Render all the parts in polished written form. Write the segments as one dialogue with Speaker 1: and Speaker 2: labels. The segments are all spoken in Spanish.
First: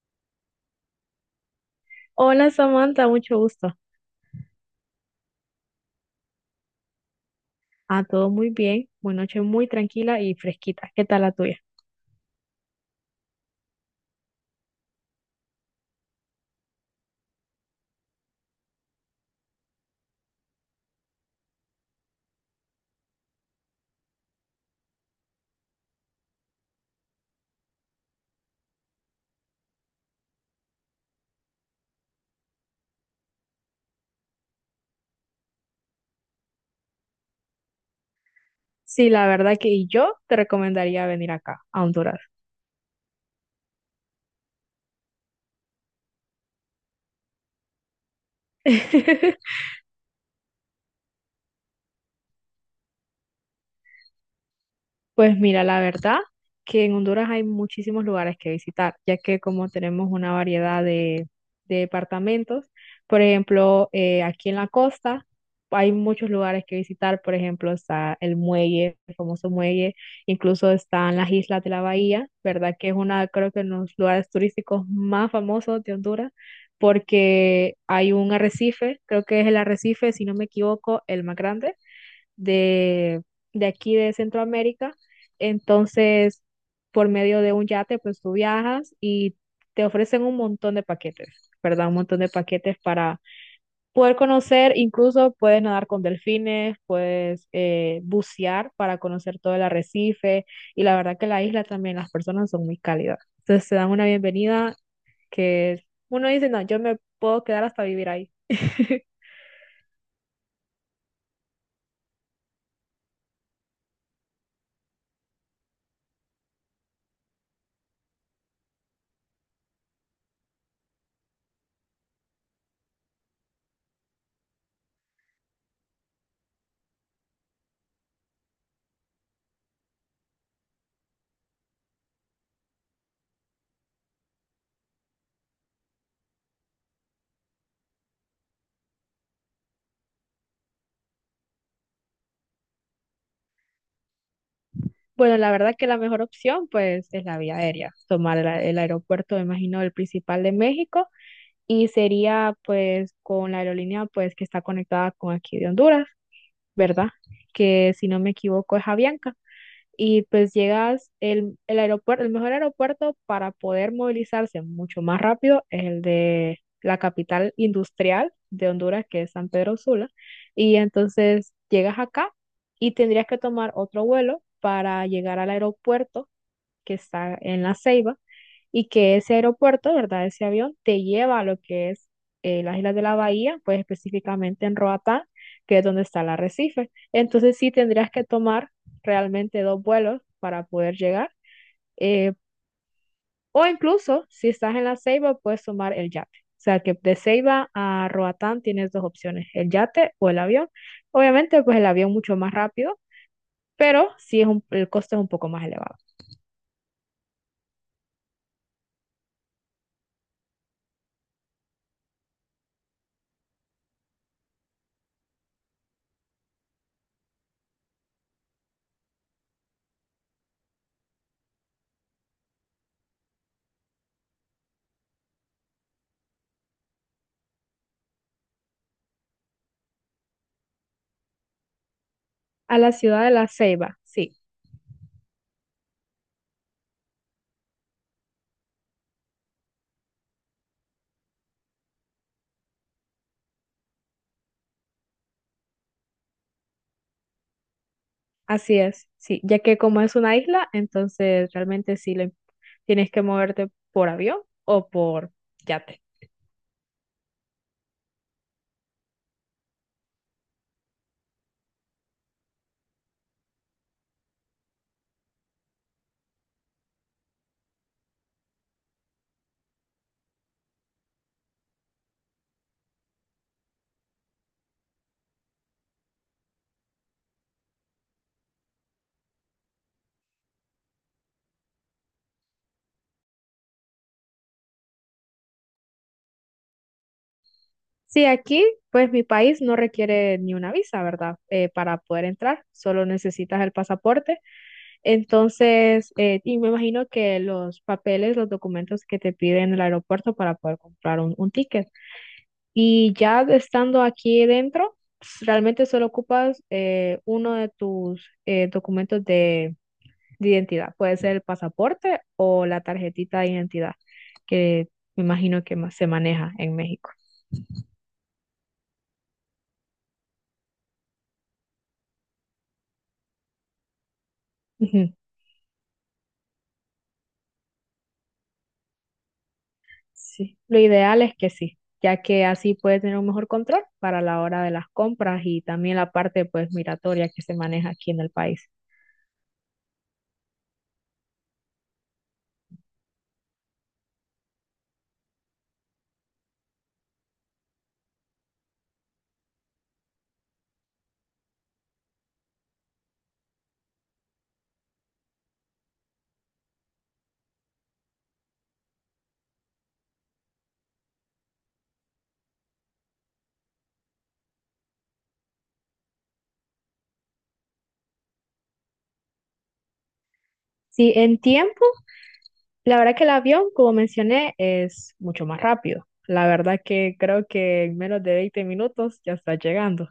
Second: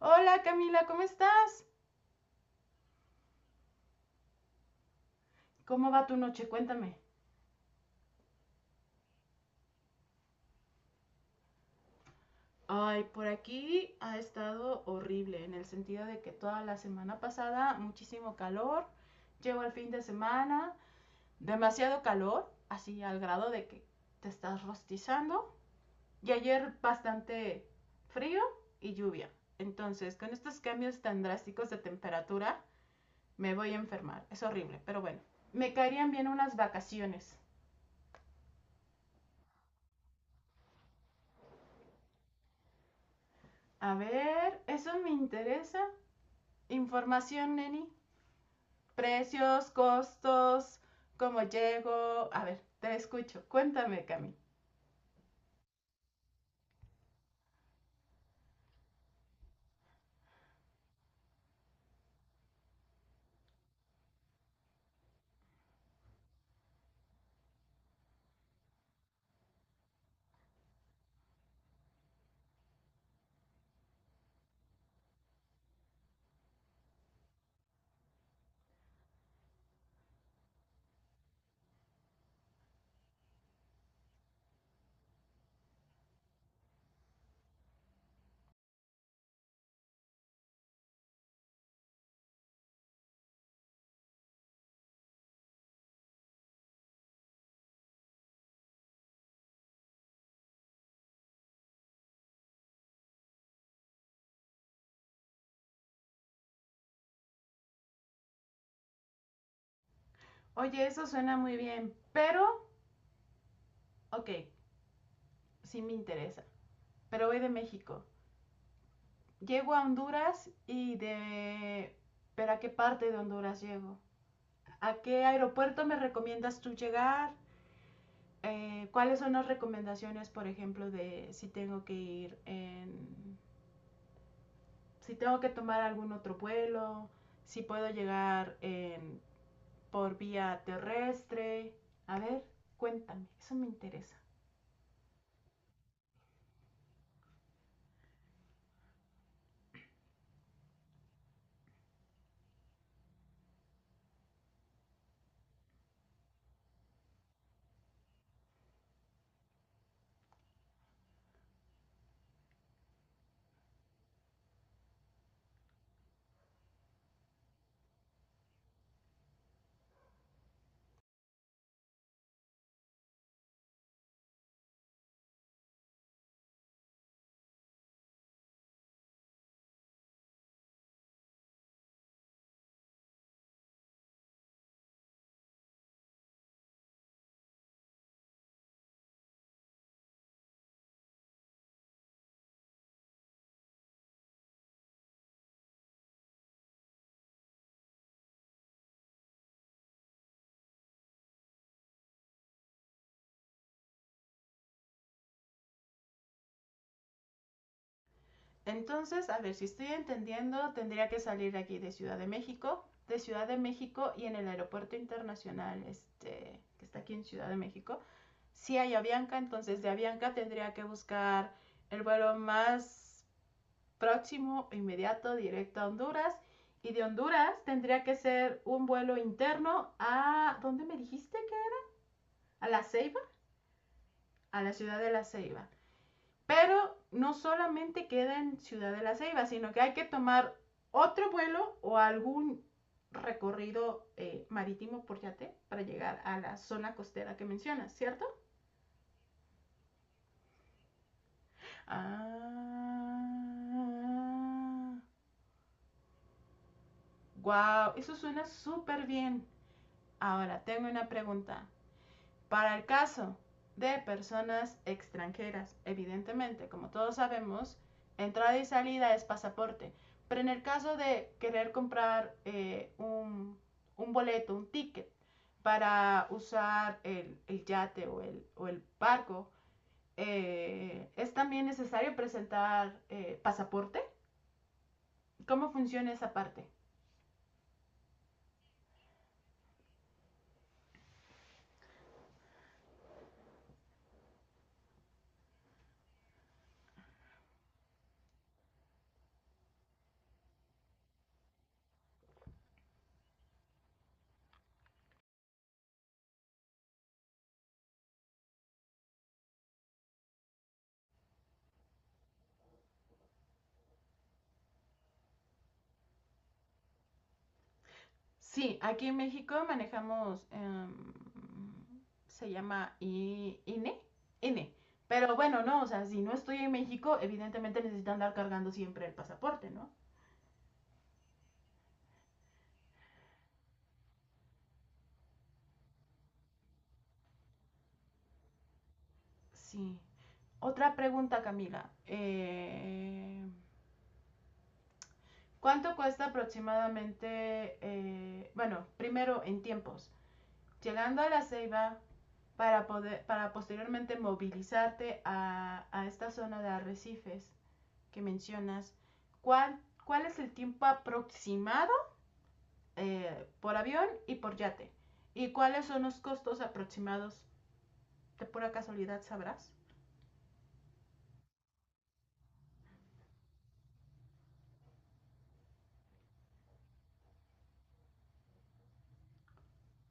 Speaker 1: Hola Camila, ¿cómo estás?
Speaker 2: Hola Samantha, mucho gusto.
Speaker 1: ¿Cómo va tu noche? Cuéntame.
Speaker 2: Ah, todo muy bien. Una noche muy tranquila y fresquita. ¿Qué tal la tuya?
Speaker 1: Ay, por aquí ha estado horrible, en el sentido de que toda la semana pasada muchísimo calor, llegó el fin de semana, demasiado calor, así al grado de que te estás rostizando, y ayer bastante frío y lluvia. Entonces, con estos cambios tan drásticos de temperatura, me voy a enfermar. Es horrible, pero bueno, me caerían bien unas vacaciones.
Speaker 2: Sí, la verdad que yo te recomendaría venir acá, a Honduras.
Speaker 1: A ver, eso me interesa. Información, Neni. Precios, costos, cómo llego. A ver, te escucho. Cuéntame, Cami.
Speaker 2: Pues mira, la verdad que en Honduras hay muchísimos lugares que visitar, ya que como tenemos una variedad de departamentos. Por ejemplo, aquí en la costa hay muchos lugares que visitar. Por ejemplo, está el muelle, el famoso muelle. Incluso están las Islas de la Bahía, ¿verdad? Que es una, creo que uno de los lugares turísticos más famosos de Honduras, porque hay un arrecife, creo que es el arrecife, si no me equivoco, el más grande de, de aquí de Centroamérica. Entonces, por medio de un yate, pues tú viajas y te ofrecen un montón de paquetes, ¿verdad? Un montón de paquetes para poder conocer. Incluso puedes nadar con delfines, puedes bucear para conocer todo el arrecife. Y la verdad que la isla también, las personas son muy cálidas. Entonces, te dan una bienvenida que uno dice, no, yo me puedo quedar hasta vivir ahí.
Speaker 1: Oye, eso suena muy bien, pero, ok, sí me interesa. Pero voy de México. Llego a Honduras y de... ¿Pero a qué parte de Honduras llego? ¿A qué aeropuerto me recomiendas tú llegar? ¿Cuáles son las recomendaciones, por ejemplo, de si tengo que ir en... si tengo que tomar algún otro vuelo? Si puedo llegar en por vía terrestre. A ver, cuéntame, eso me interesa.
Speaker 2: Bueno, la verdad que la mejor opción pues es la vía aérea, tomar el aeropuerto, me imagino, el principal de México, y sería pues con la aerolínea pues que está conectada con aquí de Honduras, ¿verdad? Que si no me equivoco es Avianca. Y pues llegas, el aeropuerto, el mejor aeropuerto para poder movilizarse mucho más rápido es el de la capital industrial de Honduras, que es San Pedro Sula. Y entonces llegas acá y tendrías que tomar otro vuelo para llegar al aeropuerto que está en La Ceiba, y que ese aeropuerto, ¿verdad? Ese avión te lleva a lo que es las Islas de la Bahía, pues específicamente en Roatán, que es donde está el arrecife. Entonces sí tendrías que tomar realmente dos vuelos para poder llegar, eh, o incluso si estás en la Ceiba, puedes tomar el yate. O sea que de Ceiba a Roatán tienes dos opciones, el yate o el avión. Obviamente, pues el avión mucho más rápido, pero sí es el costo es un poco más elevado.
Speaker 1: Entonces, a ver, si estoy entendiendo, tendría que salir aquí de Ciudad de México, y en el aeropuerto internacional, este, que está aquí en Ciudad de México, si hay Avianca, entonces de Avianca tendría que buscar el vuelo más próximo, inmediato, directo a Honduras. Y de Honduras tendría que ser un vuelo interno ¿dónde me dijiste que? A
Speaker 2: A
Speaker 1: La
Speaker 2: la
Speaker 1: Ceiba,
Speaker 2: ciudad de La Ceiba, sí.
Speaker 1: a la ciudad de La Ceiba. Pero no solamente queda en Ciudad de la Ceiba, sino que hay que tomar otro vuelo o algún recorrido marítimo por yate para llegar a la zona costera que mencionas, ¿cierto?
Speaker 2: Así es, sí, ya que como es una isla, entonces realmente tienes
Speaker 1: Ah,
Speaker 2: que moverte por avión o por yate.
Speaker 1: wow, eso suena súper bien. Ahora tengo una pregunta. Para el caso de personas extranjeras, evidentemente, como todos sabemos, entrada y salida es pasaporte. Pero en el caso de querer comprar un boleto, un ticket para usar el yate o el barco, ¿es también necesario presentar pasaporte? ¿Cómo funciona esa parte?
Speaker 2: Sí, aquí, pues mi país no requiere ni una visa, ¿verdad? Para poder entrar, solo necesitas el pasaporte. Entonces, y me imagino que los papeles, los documentos que te piden en el aeropuerto para poder comprar un ticket. Y ya estando aquí dentro, pues, realmente solo ocupas uno de tus documentos de identidad. Puede ser el pasaporte o la tarjetita de identidad, que me imagino que más se maneja en México.
Speaker 1: Sí, aquí en México manejamos, se llama INE, INE.
Speaker 2: Ujú.
Speaker 1: Pero bueno, no, o sea, si no estoy en México, evidentemente necesito andar cargando siempre el pasaporte, ¿no?
Speaker 2: Sí, lo ideal es que sí, ya que así puede tener un mejor control para la hora de las compras y también la parte pues migratoria que se maneja aquí en el país.
Speaker 1: Sí. Otra pregunta, Camila. ¿Cuánto cuesta aproximadamente, bueno, primero en tiempos, llegando a La Ceiba para poder, para posteriormente movilizarte a esta zona de arrecifes que mencionas, ¿cuál, ¿cuál es el tiempo aproximado por avión y por yate? ¿Y cuáles son los costos aproximados? De pura casualidad sabrás.
Speaker 2: Sí, en tiempo la verdad que el avión, como mencioné, es mucho más rápido. La verdad que creo que en menos de 20 minutos ya está llegando.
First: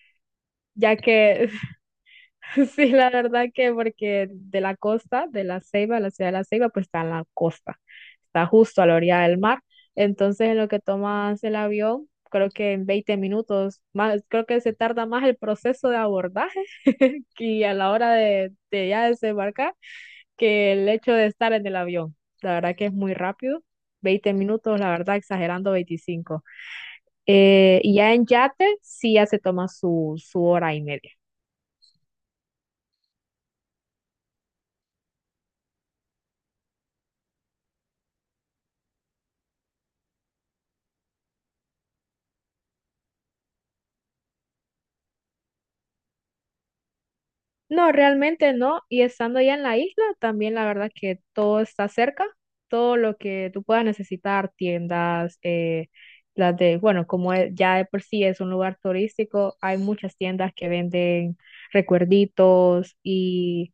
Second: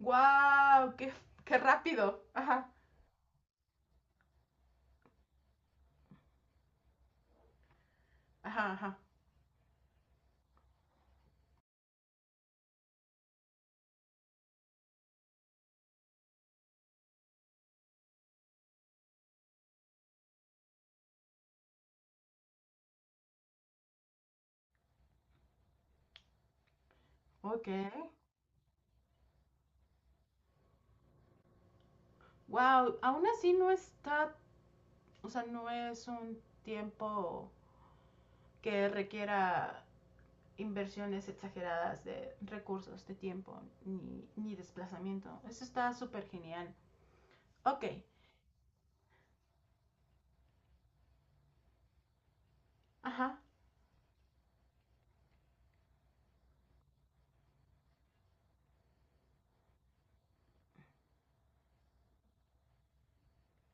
Speaker 1: ¡Wow!
Speaker 2: Ya que,
Speaker 1: ¡Qué rápido! Ajá,
Speaker 2: sí, la verdad que porque de la costa, de La Ceiba, la ciudad de La Ceiba, pues está en la costa. Está
Speaker 1: ajá,
Speaker 2: justo a la
Speaker 1: ajá.
Speaker 2: orilla del mar. Entonces, en lo que tomas el avión, creo que en 20 minutos, más, creo que se tarda más el proceso de abordaje que a la hora de ya desembarcar que el hecho de estar en el avión. La verdad que es muy rápido, 20 minutos, la verdad, exagerando 25.
Speaker 1: Ok.
Speaker 2: Y ya en yate sí ya se toma su, su hora y media.
Speaker 1: ¡Wow! Aún así no está, o sea, no es un tiempo que requiera inversiones exageradas de recursos, de tiempo, ni desplazamiento. Eso está súper genial. Ok,
Speaker 2: No, realmente no. Y estando ya en la isla, también la verdad que todo está cerca, todo lo
Speaker 1: ajá.
Speaker 2: que tú puedas necesitar, tiendas, ya de por sí es un lugar turístico, hay muchas tiendas que venden recuerditos. Y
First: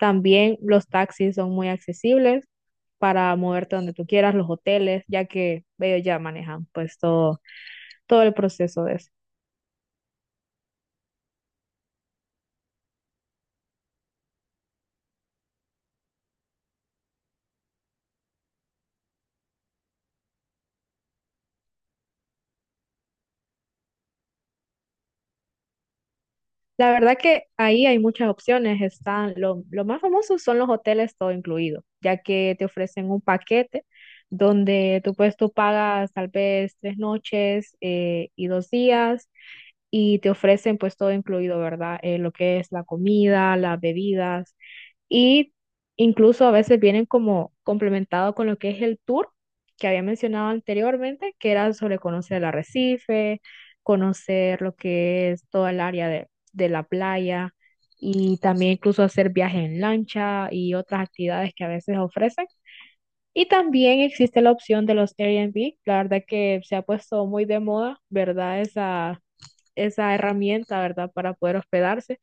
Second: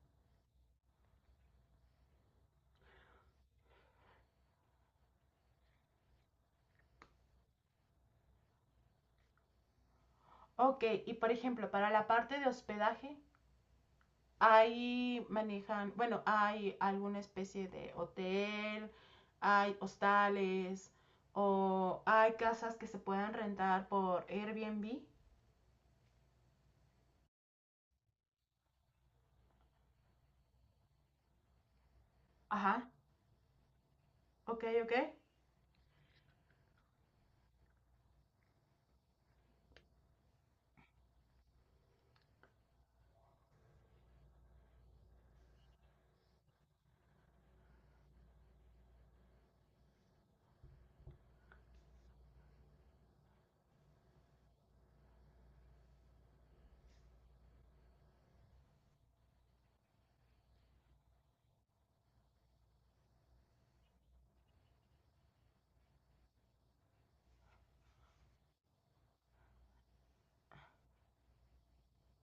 Speaker 2: también los taxis son muy accesibles para moverte donde tú quieras, los hoteles, ya que ellos ya manejan pues todo, todo el proceso de eso.
Speaker 1: Ok, y por ejemplo, para la parte de hospedaje, ahí manejan, bueno, hay alguna especie de hotel, hay hostales o hay casas que se puedan rentar por Airbnb.
Speaker 2: La verdad que ahí hay muchas opciones. Están lo más famoso son los hoteles todo incluido, ya que te
Speaker 1: Ajá,
Speaker 2: ofrecen un paquete
Speaker 1: ok, ok.
Speaker 2: donde tú pues tú pagas tal vez 3 noches y 2 días, y te ofrecen pues todo incluido, ¿verdad? Lo que es la comida, las bebidas. Y incluso a veces vienen como complementado con lo que es el tour que había mencionado anteriormente, que era sobre conocer el arrecife, conocer lo que es toda el área de la playa, y también incluso hacer viajes en lancha y otras actividades que a veces ofrecen. Y también existe la opción de los Airbnb. La verdad que se ha puesto muy de moda, ¿verdad? Esa herramienta, ¿verdad? Para poder hospedarse.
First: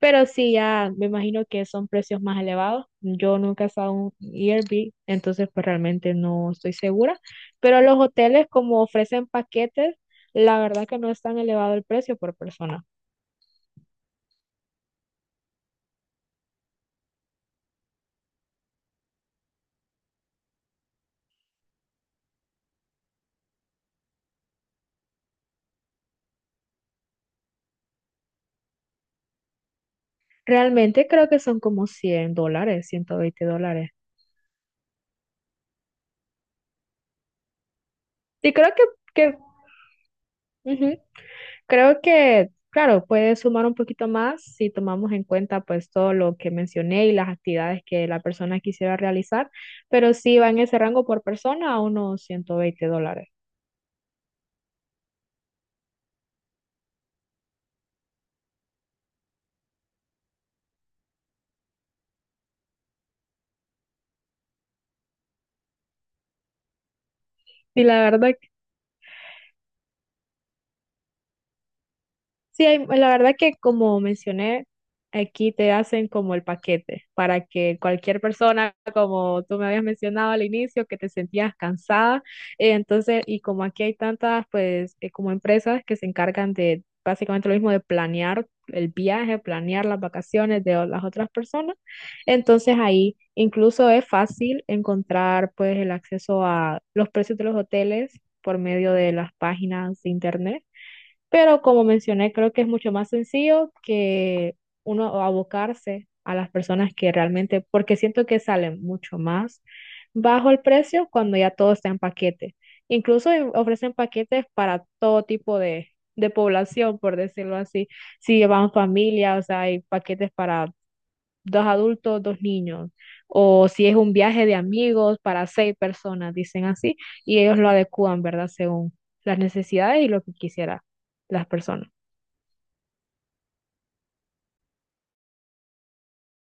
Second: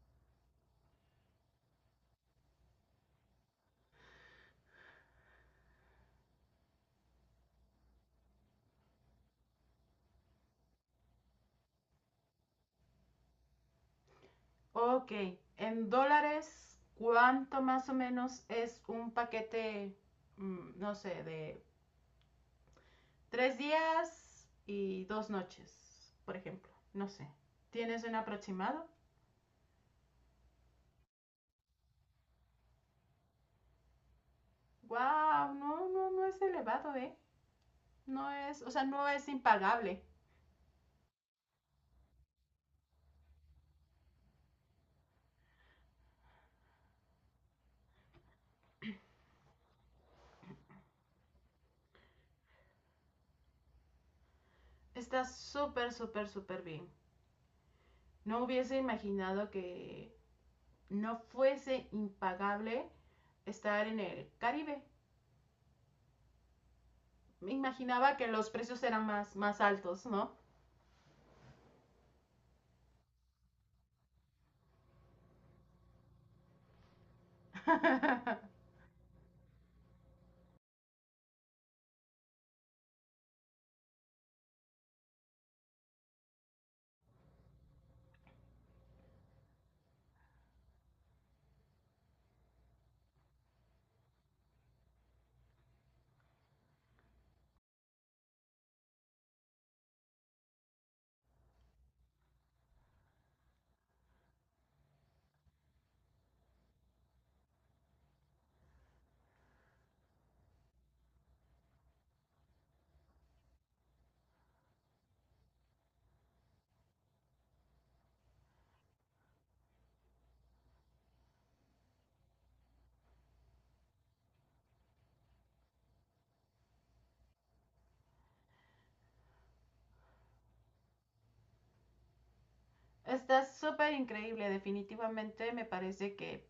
Speaker 2: Pero sí, ya me imagino que son precios más elevados. Yo nunca he estado en un Airbnb, entonces pues realmente no estoy segura. Pero los hoteles, como ofrecen paquetes, la verdad que no es tan elevado el precio por persona.
Speaker 1: Ok, en dólares, ¿cuánto más o menos es un paquete, no sé, de 3 días y 2 noches, por ejemplo? No sé. ¿Tienes un aproximado?
Speaker 2: Realmente creo que son como 100 dólares, 120 dólares.
Speaker 1: Wow, no, no, no es elevado, ¿eh? No
Speaker 2: Sí,
Speaker 1: es,
Speaker 2: creo
Speaker 1: o
Speaker 2: que,
Speaker 1: sea, no es
Speaker 2: que
Speaker 1: impagable.
Speaker 2: ujú. Creo que, claro, puede sumar un poquito más si tomamos en cuenta pues todo lo que mencioné y las actividades que la persona quisiera realizar, pero sí va en ese rango por persona a unos 120 dólares.
Speaker 1: Está súper, súper, súper bien. No hubiese imaginado que no fuese impagable estar en el Caribe. Me
Speaker 2: Y la
Speaker 1: imaginaba
Speaker 2: verdad
Speaker 1: que los precios eran más, más altos, ¿no?
Speaker 2: Sí, la verdad que como mencioné, aquí te hacen como el paquete para que cualquier persona, como tú me habías mencionado al inicio, que te sentías cansada, entonces, y como aquí hay tantas, pues, como empresas que se encargan de básicamente lo mismo de planear el viaje, planear las vacaciones las otras personas. Entonces ahí incluso es fácil encontrar, pues, el acceso a los precios de los hoteles por medio de las páginas de internet. Pero como mencioné, creo que es mucho más sencillo que uno abocarse a las personas que realmente, porque siento que salen mucho más bajo el precio cuando ya todo está en paquete. Incluso ofrecen paquetes para todo tipo de población, por decirlo así. Si van familia, o sea, hay paquetes para dos adultos, dos niños. O si es un viaje de amigos para seis personas, dicen así, y ellos lo adecúan, ¿verdad? Según las necesidades y lo que quisiera las personas.
Speaker 1: Está súper increíble, definitivamente me parece que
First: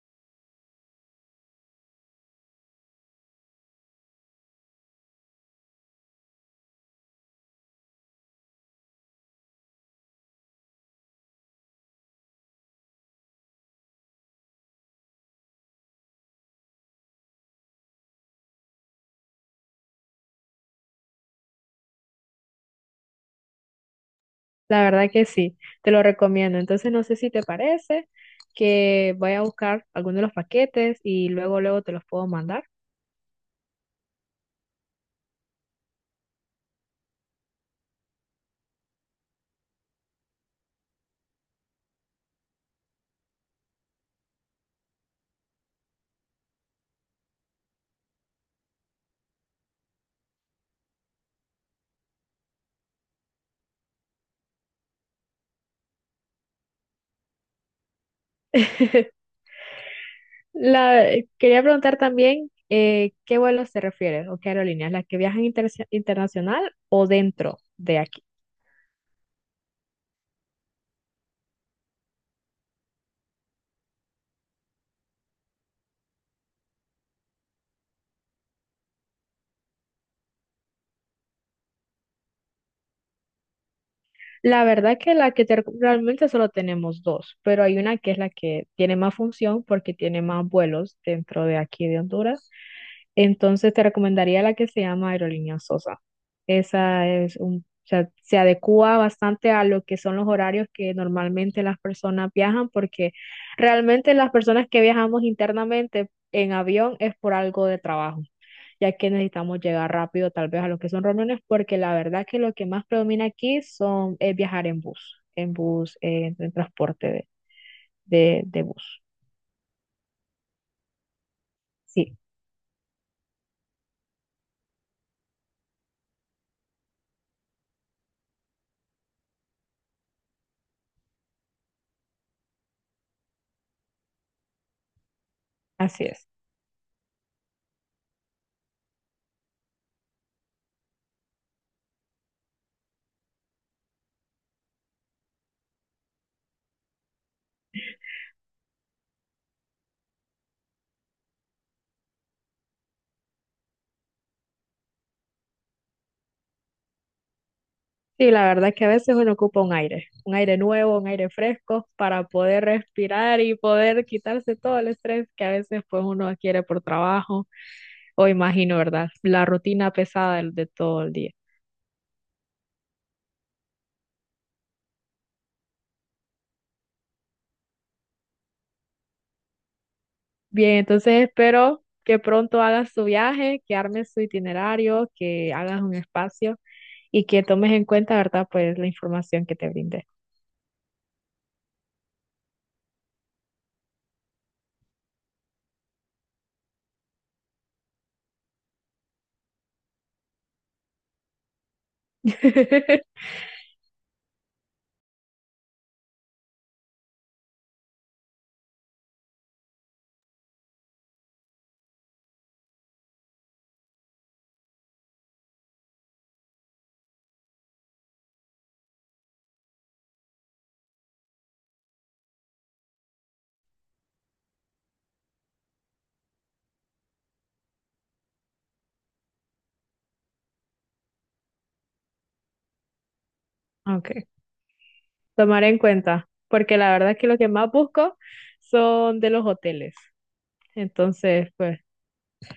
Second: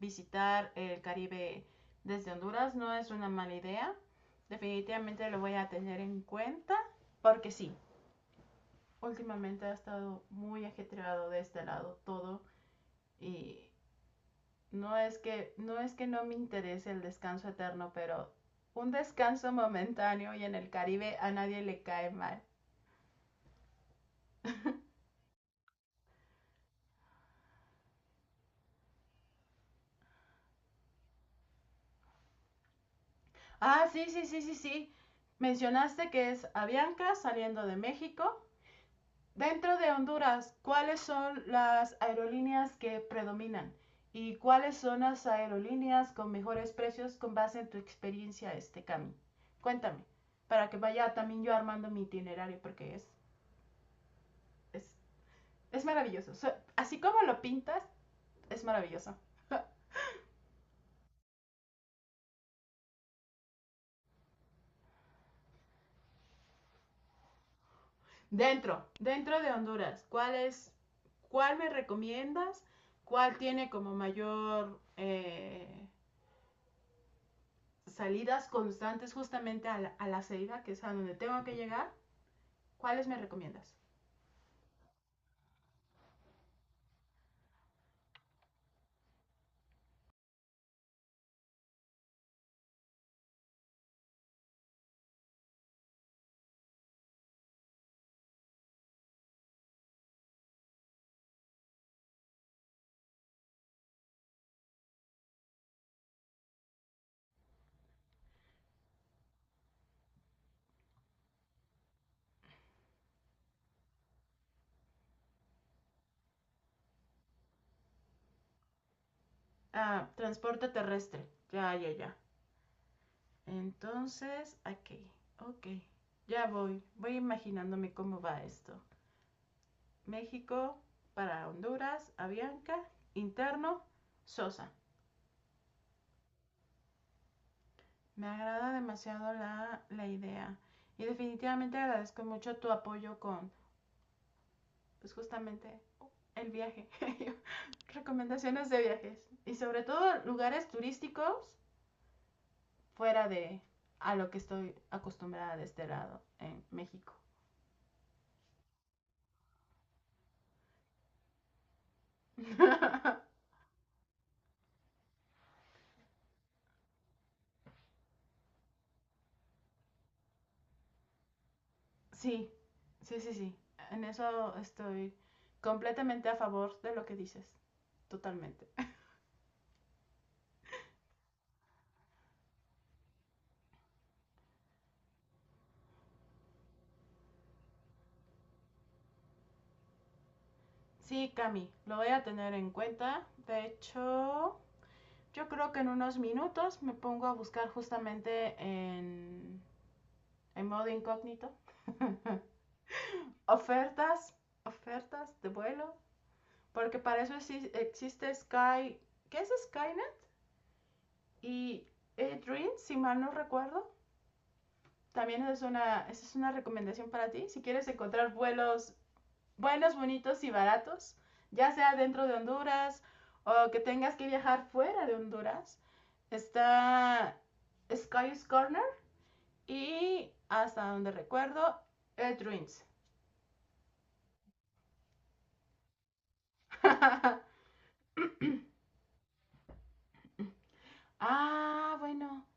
Speaker 1: visitar el Caribe desde Honduras no es una mala idea. Definitivamente lo voy a tener en cuenta porque sí, últimamente ha estado muy ajetreado de este lado todo y no es que no me interese el descanso eterno, pero un descanso momentáneo y en el Caribe a nadie le cae mal.
Speaker 2: La verdad que sí, te lo recomiendo. Entonces, no sé si te parece que voy a buscar alguno de los paquetes y luego, luego te los puedo mandar.
Speaker 1: Ah, sí, sí, sí, sí, sí. Mencionaste que es Avianca saliendo de México. Dentro de Honduras, ¿cuáles son las aerolíneas que predominan? ¿Y cuáles son las aerolíneas con mejores precios con base en tu experiencia, Cami? Cuéntame, para que vaya también yo armando mi itinerario, porque es, es maravilloso. Así como lo pintas, es maravilloso.
Speaker 2: La, quería preguntar también qué vuelos te refieres o qué aerolíneas, las que viajan internacional o dentro de aquí.
Speaker 1: Dentro de Honduras, ¿cuál me recomiendas? ¿Cuál tiene como mayor salidas constantes justamente a la Ceiba, que es a donde tengo que llegar? ¿Cuáles me recomiendas?
Speaker 2: La verdad que la que te realmente solo tenemos dos, pero hay una que es la que tiene más función porque tiene más vuelos dentro de aquí de Honduras. Entonces te recomendaría la que se llama Aerolínea Sosa. Esa es un, o sea, se adecua bastante a lo que son los horarios que normalmente las personas viajan, porque realmente las personas que viajamos internamente en avión es por algo de trabajo, ya que necesitamos llegar rápido tal vez a lo que son reuniones. Porque la verdad que lo que más predomina aquí son, es viajar en bus, en bus, en transporte de bus.
Speaker 1: Ah, transporte terrestre. Ya, ya, ya.
Speaker 2: Sí,
Speaker 1: Entonces, aquí. Ok. Ya voy. Voy imaginándome cómo va esto. México para Honduras, Avianca, interno, Sosa.
Speaker 2: así es.
Speaker 1: Me agrada demasiado la idea. Y definitivamente agradezco mucho tu apoyo con, pues justamente el viaje. Recomendaciones de viajes y sobre todo lugares turísticos fuera de a lo que estoy acostumbrada de este lado en México.
Speaker 2: Sí, la verdad que a veces uno ocupa un aire nuevo, un aire fresco para poder respirar y poder quitarse todo el estrés que a veces pues uno adquiere por trabajo o imagino, ¿verdad? La rutina pesada de todo el día.
Speaker 1: Sí, sí, sí, sí. En eso estoy completamente a favor de lo que dices, totalmente.
Speaker 2: Bien, entonces espero que pronto hagas tu viaje, que armes tu itinerario, que hagas un espacio y que tomes en cuenta, ¿verdad? Pues la información que te brindé.
Speaker 1: Sí, Cami, lo voy a tener en cuenta. De hecho, yo creo que en unos minutos me pongo a buscar justamente en modo incógnito ofertas, ofertas de vuelo, porque para eso existe Sky, ¿qué es Skynet? Y Dream, si mal no recuerdo, también es esa es una recomendación para ti, si quieres encontrar vuelos buenos, bonitos y baratos, ya sea dentro de Honduras o que tengas que viajar fuera de Honduras, está Sky's Corner y hasta donde recuerdo, Dreams.
Speaker 2: Ok, tomaré en cuenta, porque la verdad es que lo que más busco son de los hoteles. Entonces, pues,
Speaker 1: ah, bueno,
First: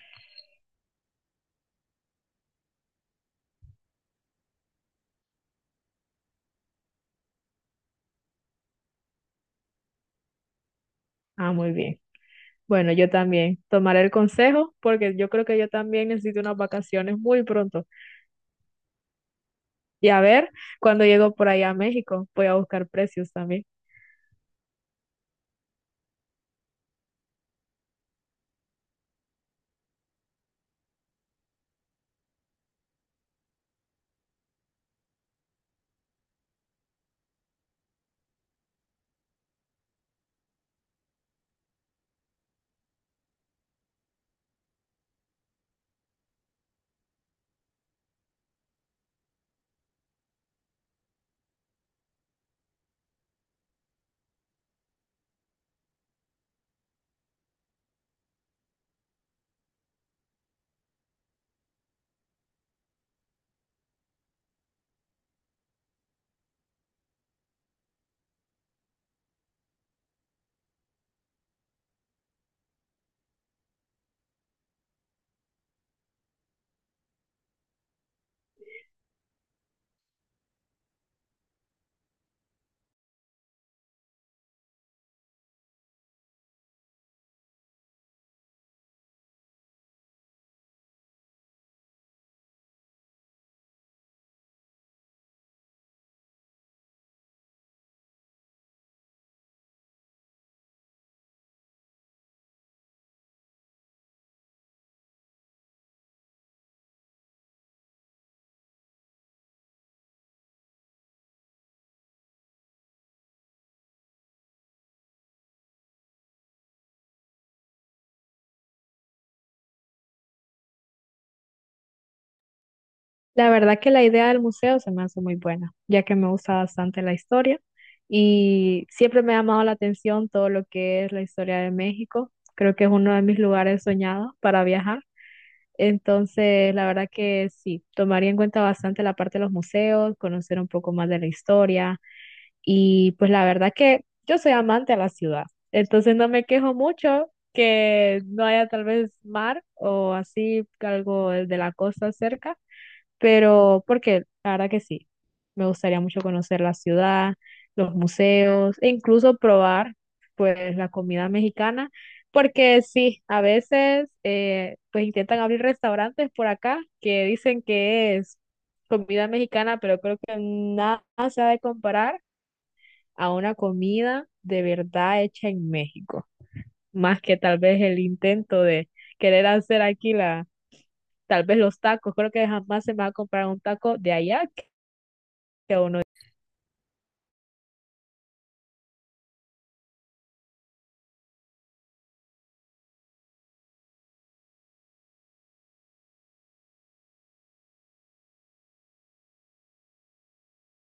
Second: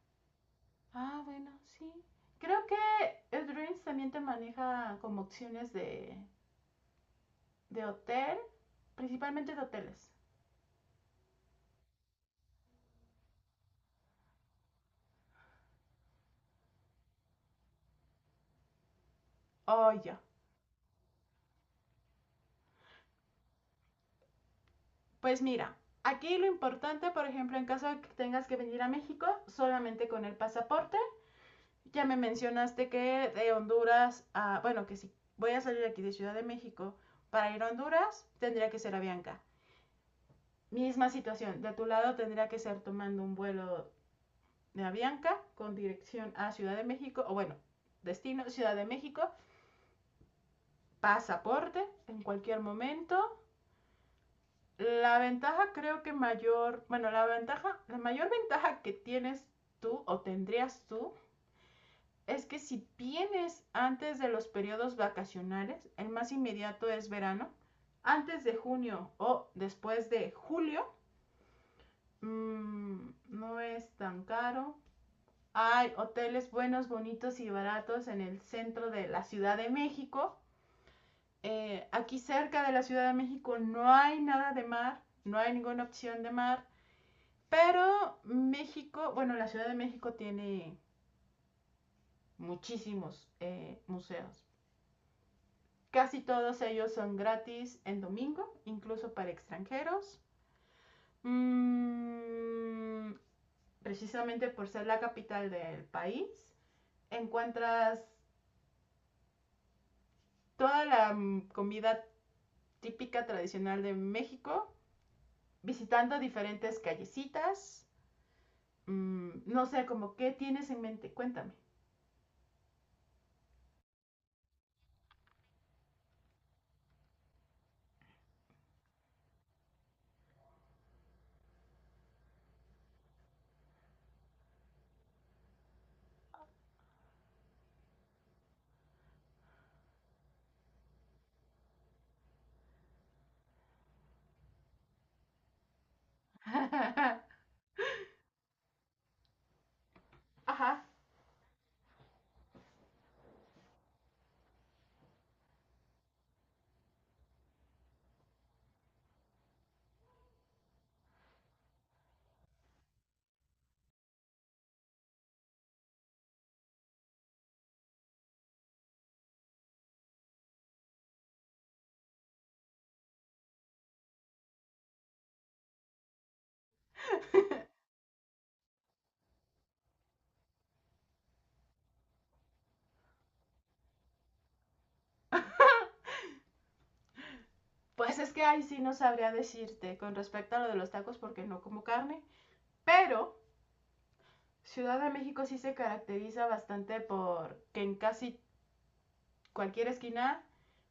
Speaker 1: Ah, bueno, sí. Creo que el Dreams también te maneja como opciones de hotel, principalmente de hoteles.
Speaker 2: ah, muy bien. Bueno, yo también tomaré el consejo porque yo creo que yo también necesito unas vacaciones muy pronto.
Speaker 1: Oh,
Speaker 2: Y
Speaker 1: ya.
Speaker 2: a ver, cuando llego por allá a México, voy a buscar precios también.
Speaker 1: Pues mira, aquí lo importante, por ejemplo, en caso de que tengas que venir a México, solamente con el pasaporte. Ya me mencionaste que de Honduras a, bueno, que si voy a salir aquí de Ciudad de México para ir a Honduras, tendría que ser Avianca. Misma situación, de tu lado tendría que ser tomando un vuelo de Avianca con dirección a Ciudad de México, o bueno, destino Ciudad de México, pasaporte en cualquier momento. La ventaja creo que mayor, bueno, la ventaja, la mayor ventaja que tienes tú o tendrías tú es que si vienes antes de los periodos vacacionales, el más inmediato es verano, antes de junio o después de julio, no es tan caro. Hay hoteles buenos, bonitos y baratos en el centro de la Ciudad de México. Aquí cerca de la Ciudad de México no hay nada de mar, no hay ninguna opción de mar, pero México, bueno, la Ciudad de México tiene muchísimos museos. Casi todos ellos son gratis en domingo, incluso para extranjeros. Mm, Precisamente por ser la capital del país, encuentras toda la comida típica tradicional de México, visitando diferentes callecitas. No sé, como qué tienes en mente, cuéntame.
Speaker 2: La verdad que la idea del museo se me hace muy buena, ya que me gusta bastante la historia y siempre me ha llamado la atención todo lo que es la historia de México. Creo que es uno de mis lugares soñados para viajar. Entonces, la verdad que sí, tomaría en cuenta bastante la parte de los museos, conocer un poco más de la historia. Y pues la verdad que yo soy amante a la ciudad. Entonces, no me quejo mucho que no haya tal vez mar o así
Speaker 1: Ajá.
Speaker 2: algo de la costa cerca, pero porque la verdad que sí, me gustaría mucho conocer la ciudad, los museos, e incluso probar pues la comida mexicana. Porque sí, a veces pues intentan abrir restaurantes por acá que dicen que es comida mexicana, pero creo que nada se ha de comparar a una comida de verdad hecha en México, más que tal vez el intento de querer hacer aquí la, tal vez los tacos. Creo que jamás se me va a comprar un taco de allá.
Speaker 1: Pues es que ahí sí no sabría decirte con respecto a lo de los tacos porque no como carne, pero Ciudad de México sí se caracteriza bastante por que en casi cualquier esquina,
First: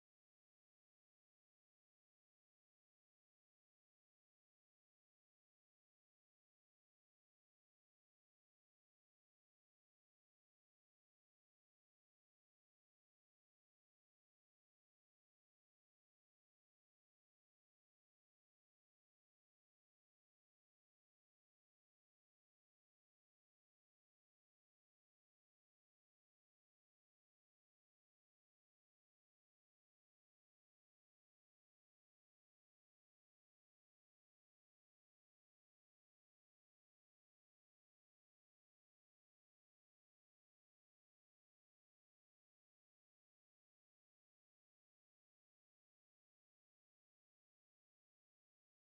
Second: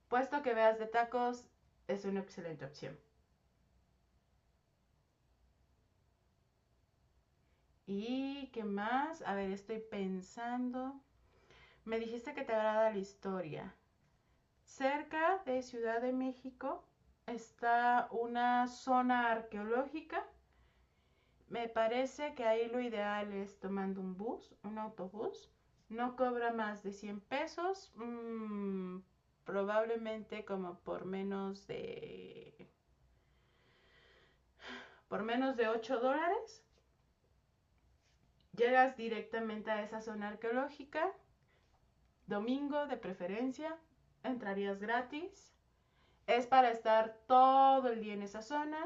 Speaker 1: puesto que veas de tacos, es una excelente opción. ¿Y qué más? A ver, estoy pensando. Me dijiste que te agrada la historia. Cerca de Ciudad de México está una zona arqueológica. Me parece que ahí lo ideal es tomando un bus, un autobús. No cobra más de 100 pesos, probablemente como por menos de $8. Llegas directamente a esa zona arqueológica, domingo de preferencia, entrarías gratis. Es para estar todo el día en esa zona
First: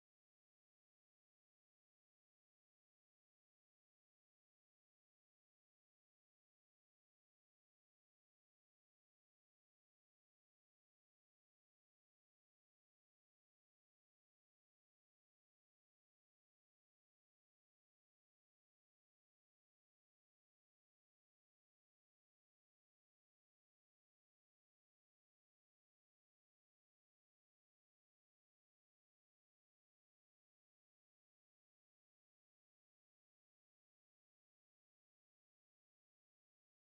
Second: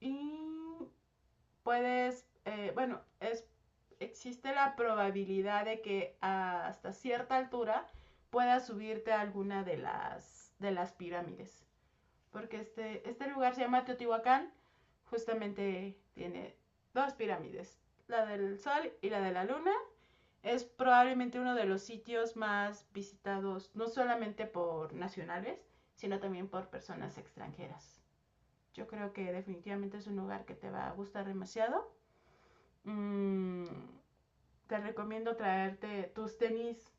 Speaker 1: y puedes, existe la probabilidad de que hasta cierta altura puedas subirte a alguna de las pirámides. Porque este lugar se llama Teotihuacán, justamente tiene dos pirámides, la del Sol y la de la Luna. Es probablemente uno de los sitios más visitados, no solamente por nacionales, sino también por personas extranjeras. Yo creo que definitivamente es un lugar que te va a gustar demasiado. mm, Te recomiendo traerte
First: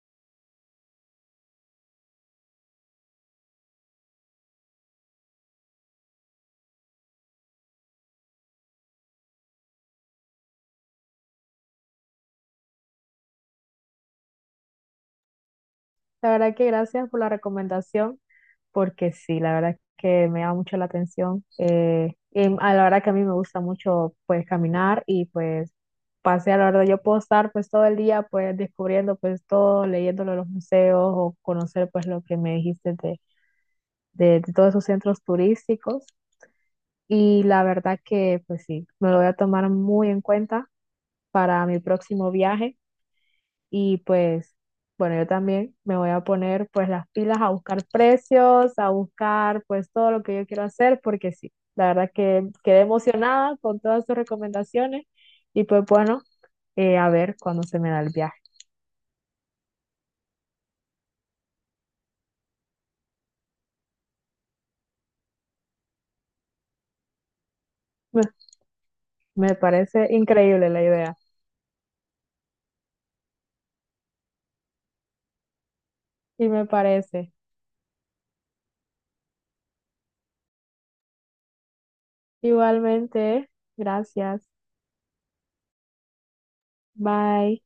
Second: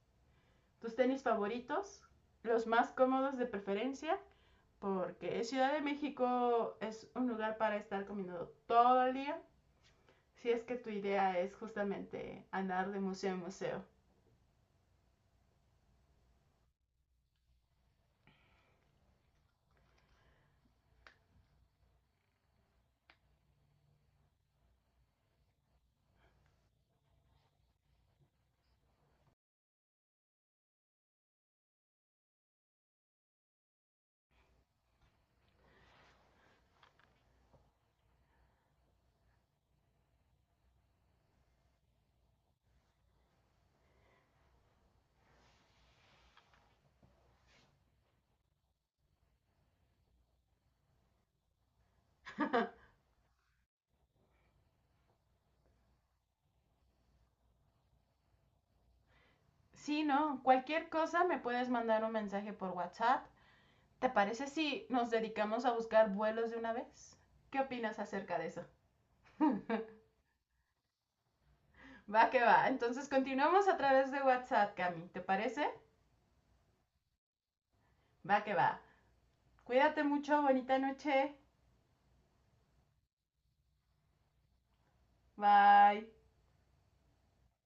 Speaker 1: tus tenis favoritos, los más cómodos de preferencia, porque Ciudad de México es un lugar para estar caminando todo el día, si es que tu idea es justamente andar de museo en museo.
Speaker 2: La verdad que gracias por la recomendación, porque sí, la verdad que me llama mucho la atención. Y a la verdad que a mí me gusta mucho pues caminar y pues pasear. La verdad yo puedo estar pues todo el día pues descubriendo pues todo, leyéndolo en los museos, o conocer pues lo que me dijiste de todos esos centros turísticos. Y la verdad que pues sí, me lo voy a tomar muy en cuenta para mi próximo viaje. Y pues, bueno, yo también me voy a poner pues las pilas a buscar precios, a buscar pues todo lo que yo quiero hacer, porque sí, la verdad que quedé emocionada con todas sus recomendaciones. Y pues bueno, a ver cuándo se me da el viaje.
Speaker 1: Sí, no, cualquier cosa me puedes mandar un mensaje por WhatsApp. ¿Te parece si nos dedicamos a buscar vuelos de una vez? ¿Qué opinas
Speaker 2: Me,
Speaker 1: acerca de eso?
Speaker 2: me parece increíble la idea,
Speaker 1: Va que va. Entonces continuamos a través de WhatsApp, Cami. ¿Te parece?
Speaker 2: y me parece.
Speaker 1: Va que va. Cuídate mucho, bonita noche.
Speaker 2: Igualmente, gracias.
Speaker 1: Bye.
Speaker 2: Bye.